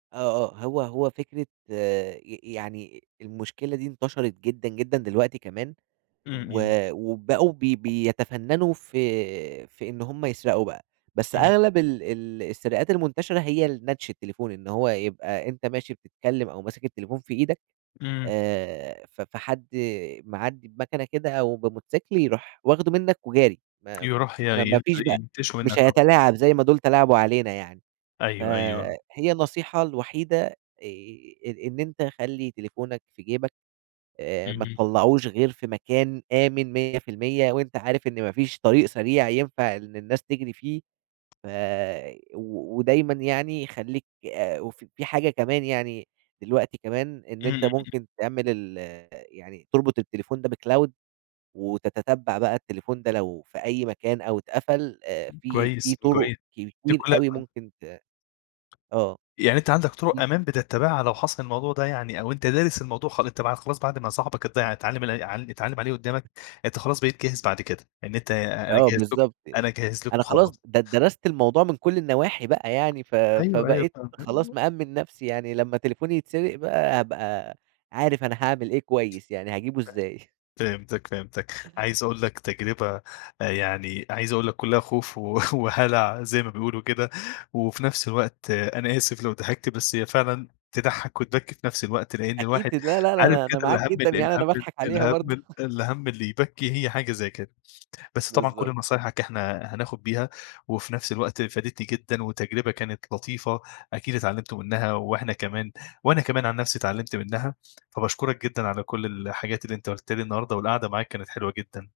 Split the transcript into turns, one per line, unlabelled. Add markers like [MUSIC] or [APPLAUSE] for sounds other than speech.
آه، آه، هو هو فكرة ي يعني المشكلة دي انتشرِت جدًا، جدًا، دلوقتي كمان
إمم
و
إمم.
وبقوا بي بيتفنّنوا في في إن هُم يسرقوا بقى، بس
إمم.
أغلَب ال ال السرقات المنتشرة هي ال نَتش التليفون، إن هو يبقى أنت ماشي بتتكلّم أو ماسك التليفون في إيدك
إمم.
آآ، ف فحد معدّي بمكنة كده أو بموتوسيكل يرُوح واخدُه منك وجاري، ما
يرُوح ي
ما ما
ينت
فيش بقى
ينتِشُه
مش
منك، آه.
هيتلاعب زي ما دول تلاعبوا علينا يعني، ف
أيوه، أيوه.
هي النصيحة الوحيدة آآ، إ إن أنت خلِّ تليفونك في جيبك آآ، ما
اهم.
تطلّّعهوش غير في مكان آمِن 100 % وأنت عارف إن ما فيش طريق سريع ينفَع إن الناس تجرِي فيه، ف و ودايمًا يعني خلّيك آآ، ف في حاجة كمان يعني دلوقتي كمان إن
إمم.
أنت
إمم.
ممكن تعمل ال يعني تربُط التليفون ده بcloud وتتتبّع بقى التليفون ده لو في أي مكان أو اتقفَل آآ في في
كويس،
طُرق
كويس. دي
كتير
كلّها
أوي
[UNINTELLIGIBLE]
ممكن ت آه،
يعني أنت عَندك
في
طُرُق أمان بتّتبعها لو حصَل الموضوع ده يعني أو أنت دارِس الموضوع خ خلاص بعد ما صاحبك اتض اتعلّم ال ع اتعلّم عليه قُدّامك، أنت خلاص بقيت جاهز بعد كد، ه يعني أنت أنا
آه
جاهز لكم،
بالضبط
أنا
يعني،
جاهز لكم
أنا خلاص
خالص.
د درَست الموضوع من كل النواحي بقى يعني ف
أيوه، أيوه،
فبقيت
فاهم،
خلاص
أيوه.
مأمِّن نفْسي يعني، لما تليفوني يتسرَق بقى هابقى عارف أنا هاعمل إيه كويس، يعني هاجيبه
ف
إزاي [CHUCKLES]
فهمتك فهمتك. عايز أقول لك تجربة يعني عايز أقول لك كلّها خوف و [CHUCKLES] وهلَع زي ما بيقولوا كده وفي نفس الوقت أنا آسف لو ضحِكت بس هي فعلًا تضحّك وتبكّي في نفس الوقت، لأن
أكيد،
الواحد
لا، لا،
عارف
لا،
كده
أنا معاك
الهم
جدًا
ال
يعني،
الهَم
أنا باضحَك عليها برضه
الهَم
[GIGGLES]
الهَم اللي يبكّي هي حاجة زي كده. بس طبعًا كل
بالضبط.
نصايحك إحنا هناخد بيها وفي نفس الوقت فادتني جدًا وتجربة كانت لطيفة أكيد اتعلمتوا منها وإحنا كمان وأنا كمان عن نفْسي اتعلّمت منها. فباشكرك جدًا على كلّ الحاجات اللي أنت قلتها لي النهارده والقعدة معاك كانت حلوة جدًا.